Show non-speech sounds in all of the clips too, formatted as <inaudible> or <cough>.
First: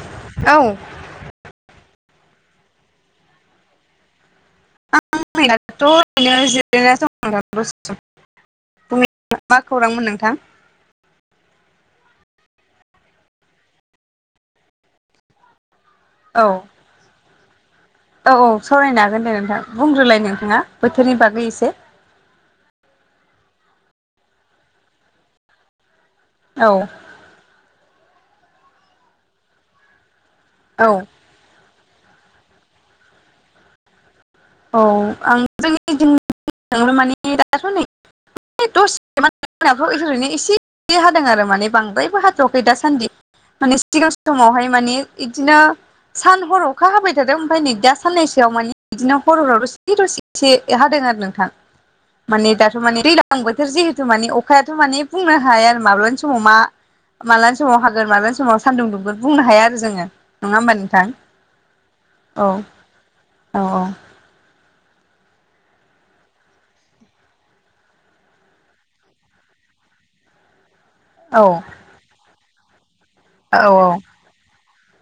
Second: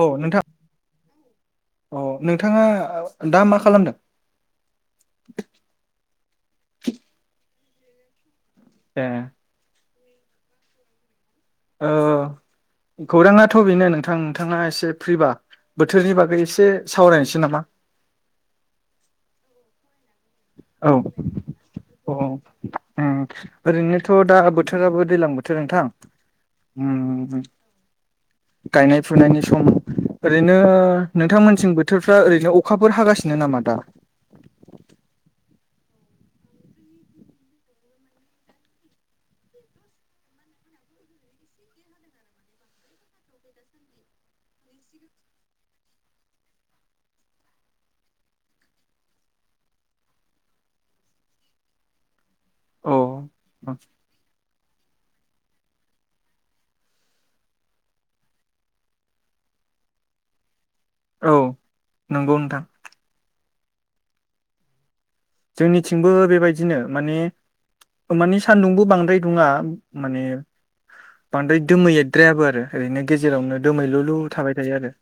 औ नोंथां औ नोंथाङा दा मा खालामदों? <unintelligible> ओरैनो जिरायनानैसो दं ए <unintelligible> मा खौरांमोन नोंथां? ओ खौराङाथ' बेनो नोंथां नोंथाङा एसे फ्रिबा बोथोरनि बागै औ एसे सावरायनोसै नामा? औ औ सावरायनो हागोन दे नोंथां बुंग्रोलाय नोंथाङा बोथोरनि बागै एसे अ ओ ओरैनोथ' दा बोथोराबो दैज्लां बोथोर नोंथां औ उम गायनाय फुनायनि सम ओरैनो औ नोंथांमोनथिं बोथोरफ्रा ओरैनो अखाफोर हागासिनो नामा दा? औ आं जोंनिथिं <unintelligible> मान दाथ' नै दसे माव ओरैनो एसे हादों आरो माने बांद्रायबो हाथ'वाखै दासान्दि। माने सिगां समावहाय माने इदिनो सान हर अखा हाबाय थादों ओमफ्राय नै दा साननैसोआव माने बिदिनो हर हरावथ' दसे से हादों आरो नोंथां माने दाथ' औ माने दैज्लां बोथोर जेहुथु माने अखायाथ' माने बुंनो हाया आरो माब्लानि समाव मा माला समाव हागोन मालानि समाव सानदुं दुंगोन बुंनो हाया आरो जोङो। नङा होमबा नोंथां औ नंगौ औ नोंथां औ औ जोंनिथिंबो बेबायदिनो माने माने सान्दुंबो बांद्राय दुङा माने औ बांद्राय दोमैद्रायाबो आरो ओरैनो गेजेरावनो औ दोमैलुलु थाबाय थायो आरो।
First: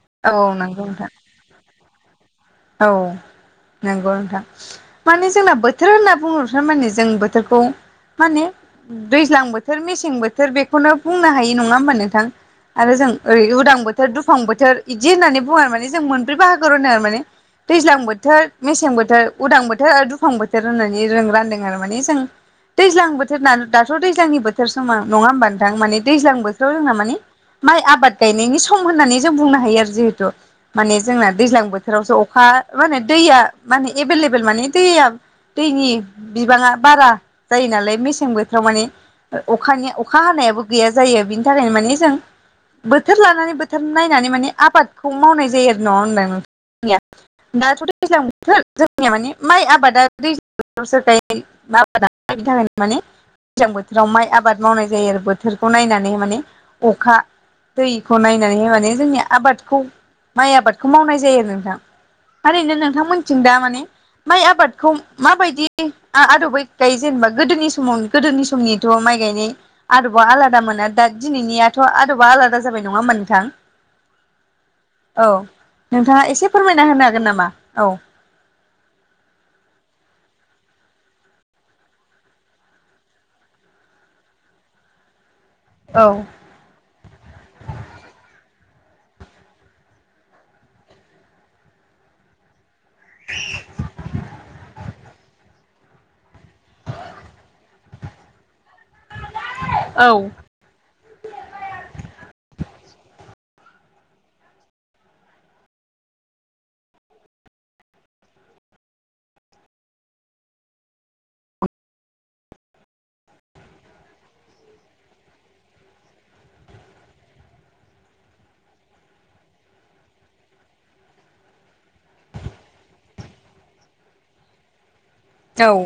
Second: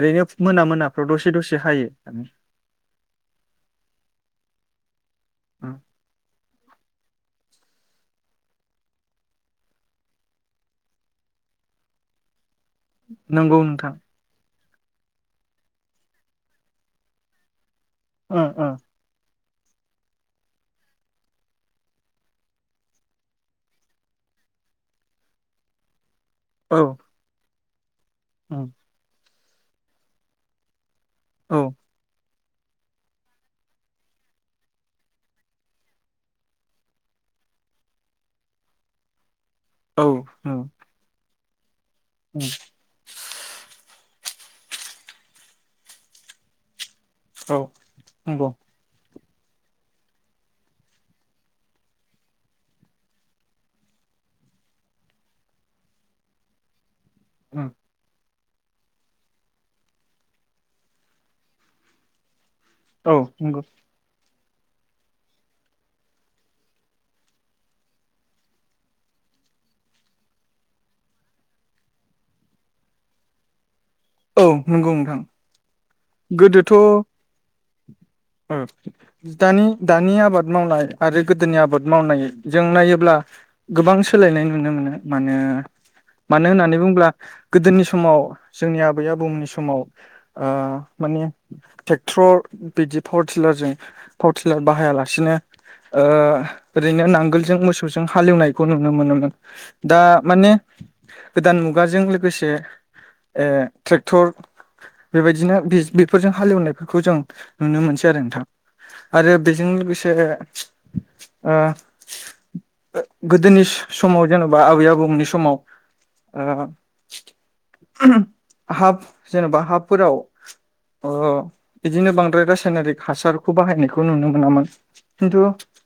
ओरैनो औ मोना नंगौ नोंथां मोनाफ्राव दसे दसे हायो। औ नंगौ नोंथां माने जोंना बोथोर होनना बुङो थारमाने जों बोथोरखौ माने दैज्लां बोथोर मेसें बोथोर बेखौनो बुंनो हायो नङा होमबा नोंथां। आरो जों ओरै नंगौ उदां नोंथां बोथोर दुफां बोथोर इदि होननानै बुङो आरो माने जों मोनब्रै बाहागोआव रानो आरो माने दैज्लां ओ बोथोर मेसें बोथोर उदां बोथोर आरो दुफां बोथोर होननानै जों रानदों आरो माने जों दैज्लां बोथोर न दाथ' दैज्लांनि बोथोर समाव नङा होमबा नोंथां माने दैज्लां बो थोर ओ जोंना माने माइ आबाद गायनायनि सम होननानै जों बुंनो हायो आरो जिहेतु माने जोंना औ दैज्लां बोथोरावसो अखा माने दैया माने एभेलेबेल माने दैया दैनि बिबाङा बारा जायो नालाय मेसें बोथोराव माने अखानि औ अखा उम हानायाबो गैया जायो बिनि थाखायनो मानि जों <unintelligible> बोथोर लानानै बोथोर नायनानै माने आबादखौ मावनाय जायो आरो नङा <unintelligible> औ दाथ' दैज्लां नंगौ बोथोर जोंनिया माने माइ आबादा दैज्लां बोथोरावसो गायो आबादा बिनि थाखायनो माने दैजां बोथोराव माइ आबाद मावनाय जायो आरो बोथोरखौ नायनानै माने अखा ओ दैखौ नायनानै माने जोंनि आबादखौ माइ आबादखौ मावनाय जायो आरो नोंथां। ओरैनो औ नोंथांमोनथिं दा नंगौ माने माइ आबादखौ माबायदि आदबै गायो जेनेबा गोदोनि समाव गोदोनि समनिथ' माइ गायनाय आरोबाव आलादा मोना दा दिनैनियाथ' आरोबा आलादा जाबाय नङा होमबा नोंथां? औ नंगौ नोंथां औ नोंथाङा एसे फोरमायना होनो हागोन नामा? औ उम दानि दानि आबाद मावनाय आरो गोदोनि आबाद मावनाय जों नायोब्ला गोबां सोलायनाय नुनो मोनो मानो औ मानो होननानै बुोब्ला गोदोनि समाव जोंनि आबै आबौमोननि समाव ओ माने ट्रेकथ्रर बिदि फर थिलार जों पावटिलार बाहायालासिनो ओ ओरैनो नांगोलजों मोसौजों हालेवनायखौ नुनो मोनोमोन दा औ माने गोदान मुगाजों लोगोसे ओ ट्रेक्टर बेबायदिनो बे बेफोरजों हालेवनायफोरखौ जों नुनो मोनसै आरो नोंथां आरो बेजों लोगोसे ओ गोदोनि स-समाव जेन'बा आबै आबौमोननि समाव ओ हाफ जेन'बा हाफोराव ओ बिदिनो बां द्राय रासायनारिक हासारखौ बाहायनायखौ नुनो मोनामोन खिन्थु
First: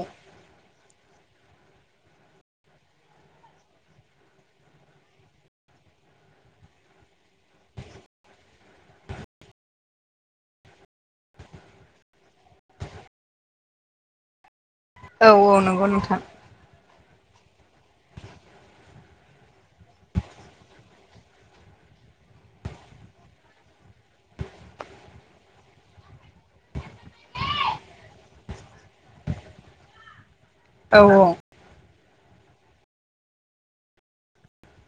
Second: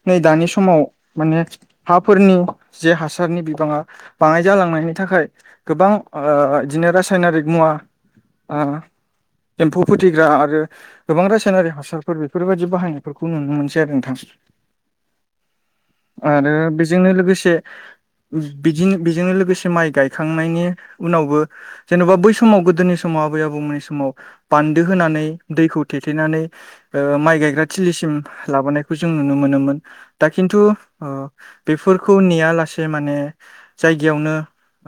नै दानि समाव माने हाफोरनि जे हासारनि बिबाङा बाङाय जालांनायनि थाखाय गोबां ओ इदिनो रासायनारिक मुवा ओ एम्फौ फोथैग्रा आरो गोबां रासायनारि हासारफोर बेफोरबायदि बाहायनायफोरखौ नुनो मोनसै आरो नोंथां। औ औ नंगौ नोंथां आरो बेजोंनो लोगोसे बिदिनो बेजों लोगोसे माइ गायखांनायनि उनावबो जेनेबा बै समाव गोदोनि समाव आबै आबौमोननि समाव बान्दो होनानै दैखौ थेथेनानै ओ माइ गायग्रा थिलिसिम लाबोनायखौ जों नुनो मोनोमोन। दा खिन्थु ओ औ औ बेफोरखौ नेया लासे माने जायगायावनो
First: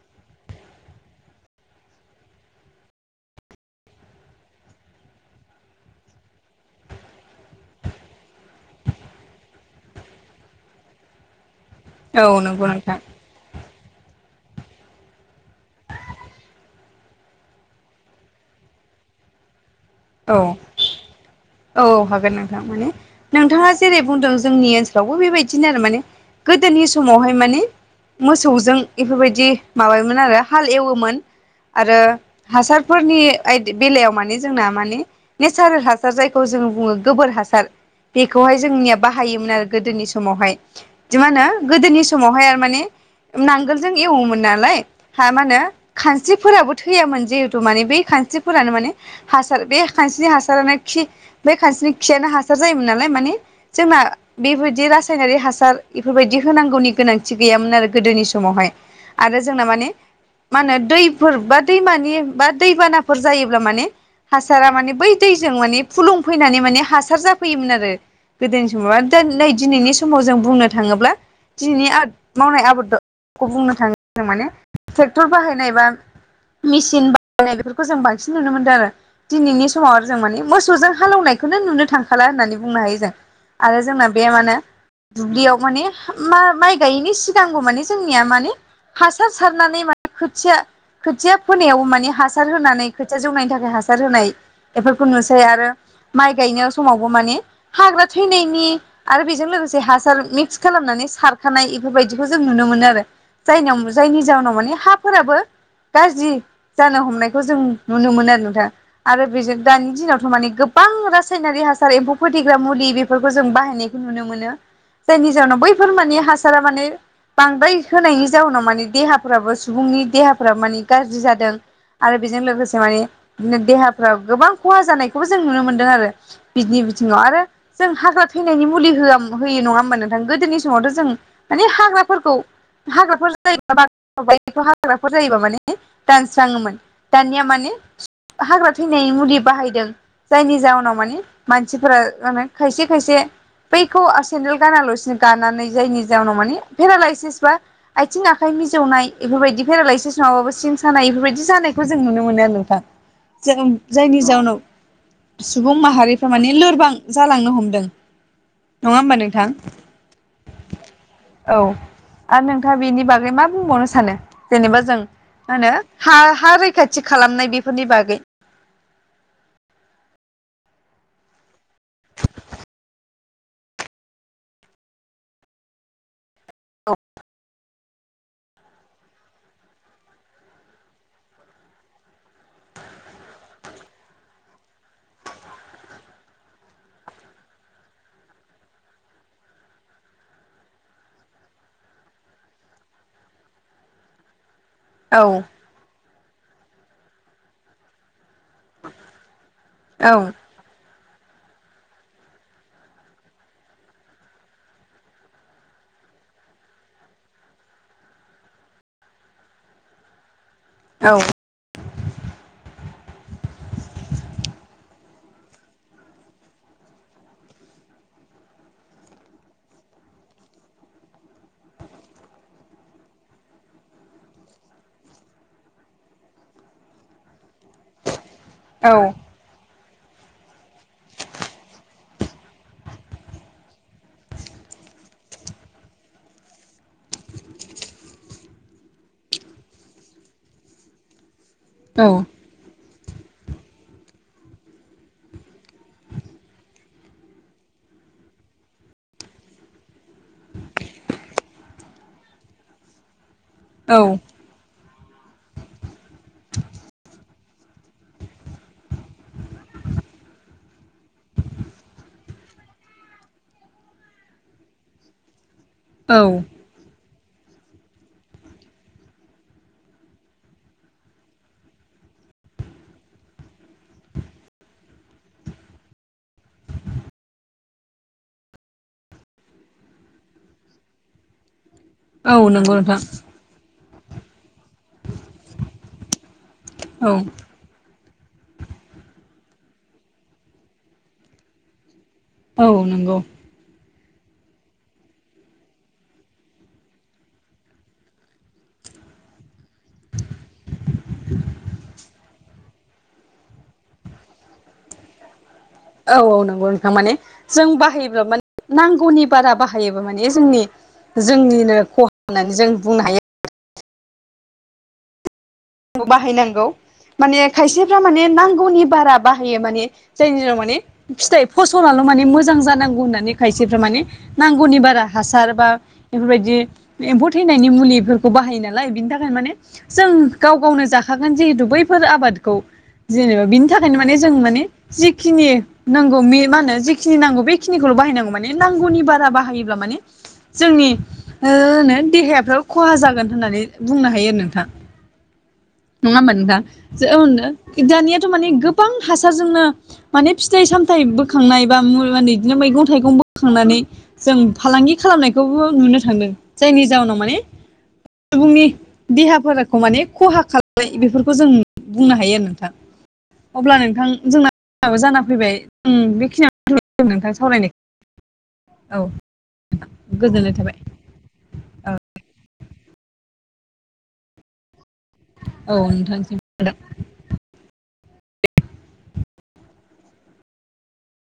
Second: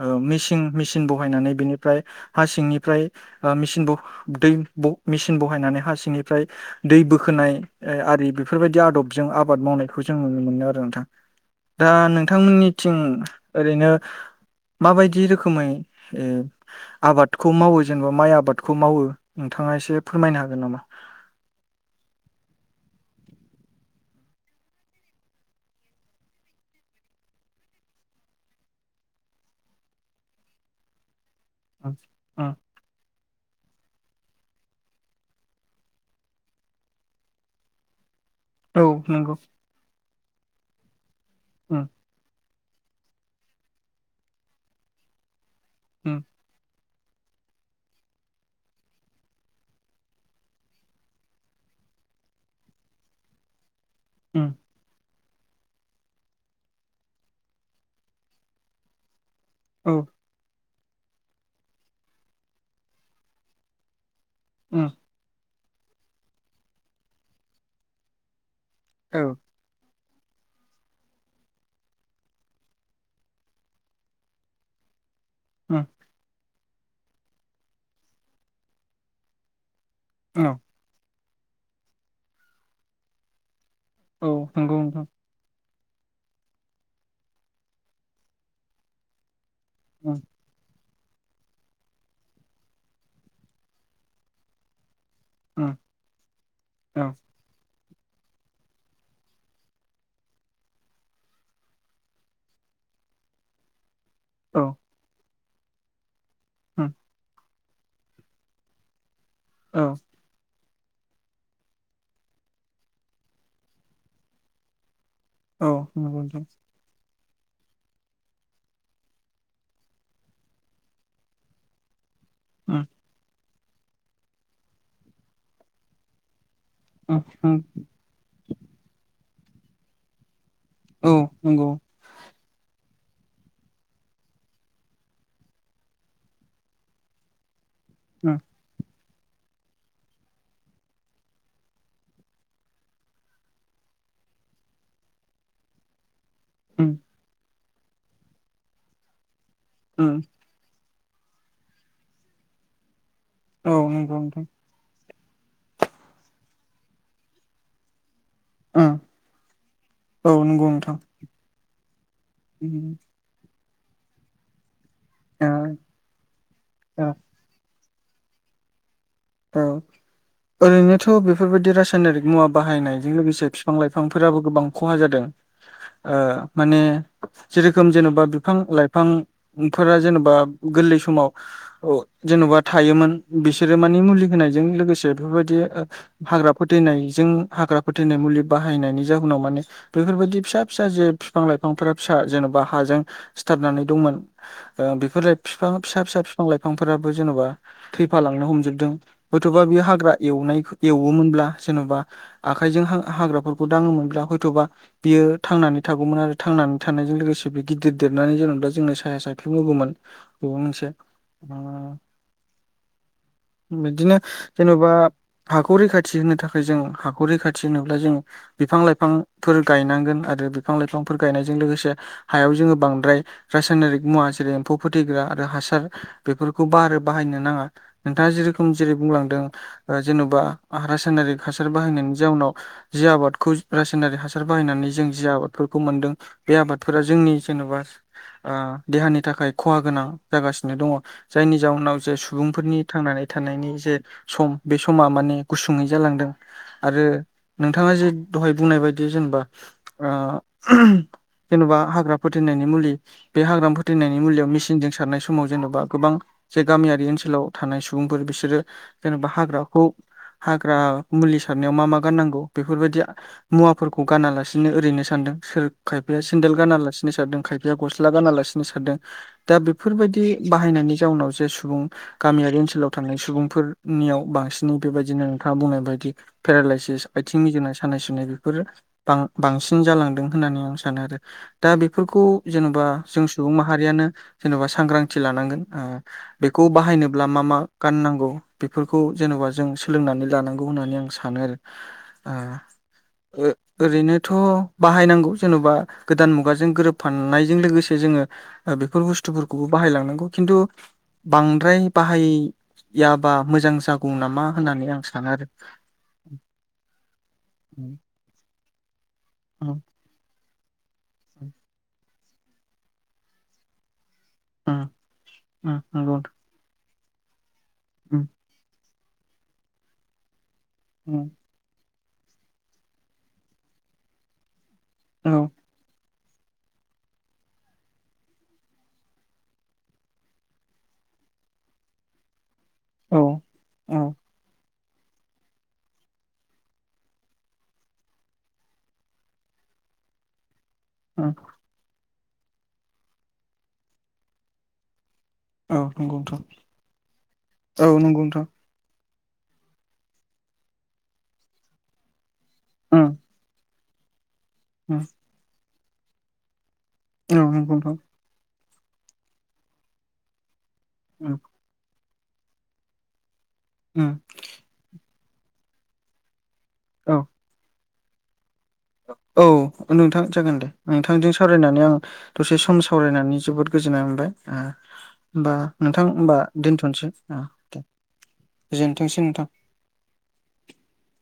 ओ मेसिं मेसिन बहायनानै बिनिफ्राय हा सिंनिफ्राय ओ मेसिन ब दै ब मेसिन बहायनानै हा सिंनिफ्राय दै बोखोनाय ओ आरि बेफोरबायदि आदबजों आबाद मावनायखौ जों नुनो मोनो आरो नोंथां। दा औ नंगौ नोंथांमोननिथिं नोंथां ओरैनो माबायदि रोखोमै ओ आबाद खौ मावो जेनबा माइ आबादखौ मावो नोंथाङा एसे फोरमायनो हागोन नामा? औ औ हागोन नोंथां माने नोंथाङा जेरै बुंदों जोंनि ओनसोलावबो बेबायदिनो आरो माने गोदोनि समावहाय माने मोसौजों एफोरबायदि माबायोमोन आरो हाल एवोमोन। उम आरो उम हासारफोरनि आयद बेलायाव माने जोंना मा ने नेचारेल हार जायखौ जों बुङो गोबोर हासार बेखौहाय औ जोंनिया नंगौ बाहायोमोन आरो गोदोनि समावहायदि दि मा होनो उम गोदोनि समावहाय आरो माने नांगोलजों एवोमोन नालाय हा मा होनो उम खानस्रिफोराबो थैयामोन जिहेथु माने बै खानस्रिफोरानो माने हास सार बे खानस्रिनि हासारानो खि बे खानस्रिनि खियानो हासार जायोमोन नालाय माने जोमा उम बेबायदि रास सायनारि हासार एफोरबायदि होनांगौनि गोनांथि गैयामोन आरो गोदोनि समावहाय। आरो जोंना माने औ मा होनो दैफोर बा दैमानि बा दैबानाफोर जायोब्ला माने हासारा उम औ माने बै दैजों माने फुलुं फैनानै माने हासार जाफैयोमोन आरो। गोदोनि समाव आ दा नै दिनैनि समाव जों बुंनो थाङोब्ला दिनैनि आद मावनाय आबादखौ बुंनो थाङो जों माने ट्रेक्टर बाहायनाय उम औ बा मेसिन बाहायनाय बेफोरखौ जों बांसिन नुनो मोनदों आरो दिनैनि समाव आरो जों माने मोसौजों हालौवनाय बेखौनो नुनो थांखाला होननानै बुंनो हायो जों आरो जोंना औ बे माने दुब्लियाव माने मा माइ गायैनि सिगांगौ माने जोंनिया माने हासार सारनानै माने खोथिया खोथिया फोनायाव माने हासार होनानै खोथिया जौनायनि थाखाय हासार होनाय एफोरखौ नुसै आरो माइ गायनाय समावबो माने हाग्रा थैनायनि आरो बेजों लोगोसे हासार मिक्स खालामनानै सारखानाय बेफोरबायदिखौ जों नुनो मोनो आरो जायनियाव जायनि जाउनाव माने हाफोराबो गाज्रि जानो हमनायखौ जों नुनो मोनो आरो नोंथा आरो बेजों दानि दिनाव माने गोबां रासायनारि हासार एम्फौ फोथैग्रा मुलि बेफोरखौ जों बाहायनायखौ नुनो मोनो। जायनि जाहोनाव बैफोर माने नंगौ नोंथां हासारा माने बांद्राय होनायनि जाउनाव माने देहाफ्राबो सुबुंनि देहाफोरा माने गाज्रि जादों। आरो बेजों लोगोसे उम माने देहाफ्राव गोबां खहा जानायखौबो जों नुनो मोनदों आरो बिदिनि उम औ उम औ नंगौ नोंथां उम बिथिङाव आरो उम जों हाग्रा थैनायनि मुलि हो होयो नङा होमबा नोंथां? गोदोनि समावथ' जों औ माने नंगौ हाग्राफोरखौ हाग्राफोर जायोबा <unintelligible> हाग्राफोर जायोबा माने दानस्राङोमोन। दानिया मानि उम हाग्रा थै मुलि बाहायदों जायनि जाहनाव माने मानसिफोरा खायसे खायसे बैखौ सेन्देल गानाल'सिनो गानानै जायनि जाउनाव माने उम फेरालाइसिस बा आथिं आखाय मिजौनाय एफोर बादि फेरालायसिस उम नंआबाबो सिं सानाय बेफोरबायदि जानायखौ जों नुनो मोनो आरो नोंथां जों औ नंगौ जायनि नोंथां जाउोनाव सुबुं माहारिफ्रा माने लोरबां जालांनो हमदों। नङा उम होमबा नोंथां? औ नंगौ नोंथां औ आरो नोंथाङा उम बेनि बागै मा बुंबावनो सानो? जेनेबा जों मा होनो हा-हा रैखाथि ओ खालामनाय बेफोरनि बागै <inaudible> औ। ओरैनोथ' बेफोरबायदि रासायनारिक मुवा बाहायनायजों लोगोसे फिफां लाइफांफोराबो गोबां खहा जादों। ओ माने जेर रोखोम जेनेबा बिफां लाइफां फोरा जेनेबा गोरलै समाव औ जेन'बा थायोमोन बिसोरो माने मुलि होनायजों लोगोसे बेफोरबायदि हाग्रा फोथैनायजों हाग्रा फोथैनाय मुलि बाहायनायनि जाहोनाव माने बेफोरबायदि फिसा फिसा जे फिफां लाइफांफोरा फिसा जेन'बा हाजों सिथारनानै दंमोन ओ औ बेफोर फिफा फिसा फिसा फिफां लाइफांफोराबो जेन'बा थैफा लांनो हमजोब हयथ'बा बे हाग्रा एवनाय एवोमोनब्ला जेन'बा आखाइजों हाग्राफोरखौ दाङोमोनब्ला हयथ'बा बियो थांनानै थागौमोन आरो थांनानै थानायजों लोगोसे बे गिदिर देरनानै जेनेबा जोंनो साया सायख्लुम होगौमोन। ब मोनसे। औ। <unintelligible> बिदिनो जेन'बा हाखौ रैखाथि होनो थाखाय जों हाखौ रैखाथि होनोब्ला जों बिफां लाइफांफोर गायनांगोन आरो बिफां लाइफांफोर गायनायजों लोगोसे हायाव जोङो बांद्राय रासायनारिक मुवा जेरै एम्फौ फोथैग्रा आरो हासार बेफोरखौ बारो बाहायनो नाङा नोंथाङा जेरोखोम जेरै औ बुंलांदों ओ जेन'बा रासायनारिक हासार बाहायनायनि जाउनाव जि आबादखौ रासायनारि हासार बाहायनानै जों जि आबादफोरखौ मोनदों बे आबादफोरा जोंनि जेन'बा अ देहानि थाखाय खहा गोनां जागासिनो दङ जायनि जााहनाव जे औ सुबुंफोरनि थांनानै थानायनि जे सम बे समा माने गुसुङै जालांदों। आरो नोंथाङा जे दहाय बुंनाय बायदि जेनेबा ओ जेन'बा हाग्रा फोथनायनि मुलि बे हाग्रा फोथैनायनि मुलियाव मेसिनजों सारनाय समाव जेन'बा गोबां जे गामियारि ओनसोलाव थानाय सम सुबुंफोर बिसोरो जेनेबा हाग्राखौ हाग्रा मुलि सारनायाव मा मा गाननांगौ बेफोरबायदि मुवाफोरखौ गानालासिनो ओरैनो सानदों सोर खायफाया औ सेन्देल गाना लासिनो सिनि सारदों खायफाया गस्ला गाना लासिनो सारदों दा बेफोरबायदि बाहायनायनि जाउनाव जे सुबुं गामियारि ओनसोलाव थानाय सुबुंफोरनियाव बांसिनै बेबायदिनो नोंथाङा बुंनाय बायदि। पेरालाायसिस आथिंनि <unintelligible> सानाय सुनाय बेफोर बा-बांसिन जालांदों होननानै आं सानो आरो दा बेफोरखौ औ नंगौ जेन'बा नोंथां जों सुबुं माहारियानो जेन'बा सांग्रांथि लानांगोन ओ बेखौ औ बाहायनोब्ला मा मा गाननांगौ बेफोरखौ जेन'बा जों सोलोंनानै लानांगौ होननानै आं सानो आरो आ औ नंगौ ओ ओरैनोथ' बाहायनांगौ जेन'बा गोदान मुगाजों गोरोबफाननायजों लोगोसे जोङो बेफोर बुस्थुफोरखौबो बाहायलांनांगौ खिन्थु बांद्राय बाहाय याबा मोजां जागौ नामा होननानै आं सानो आरो औ औ नंगौ नोंथां माने जों उम बाहायोब्ला माने नांगौनि बारा उम बाहायो माने जोंनि जोंनिनो खहा होननानै जों बुंनो हायो ओ बाहायनांगौ माने खायसेफोरा उम नांगौनि बारा बाहायो माने जायनि जाव माने उम फिथाइ फसलाल' माने मोजां जानांगौ होननानै खायसेफ्रा माने नांगौनि बारा औ हासार बा बेफोरबायदि एम्फौ थैनायनि मुलिफोरखौ बाहायो नालाय बिनि थाखाय माने जों गाव गावनो जाखागोन जिहेतु बैफोर आबादखौ औ जेनेबा बिनि थाखायनो औ माने जों माने जिखिनि नांगौ मा होनो जेखिनि नांगौ बेखिनिखौल' बाहायनांगौ माने नांगौनि बारा बाहायोब्ला माने जोंनि ओ <unintelligible> देहायफ्राबो खहा जागोन होननानै बुंनो हायो आरो नोंथां औ नंगौ नङा ओमबा नोंथां जनो औ नंगौ दानियाथ' नोंथां माने गोब गोबां हासारजोंनो माने फिथाइ सामथाइ बोखांनाय बा म बिदिनो मैगं उम थाइगं खांनानै जों फालांगि उम खालामनायखौबो नुनो थांदों जायनि जाहोनाव माने औ नंगौ नोंथां सुबुंनि देहाफोरखौ माने खहा खालामनाय बेफोरखौ उम जों बुंनो हायो आरो नोंथां अब्ला नोंथां उम जोंनााबो जाना फैबाय ओम बेखिनियानो औ नोंथां सावरायनायखौ औ नोंथां गोजोननाय जागोन दे थाबाय नोंथां बिथांजों सावरायनानै आं दसे सम सावरायनानै जोबोद गोजोननाय मोनबाय ओ होमबा औ नोंथां नोंथांसिम होनबा दोन्थ'नोसै ओ दे गोजोनथोंसै नोंथां।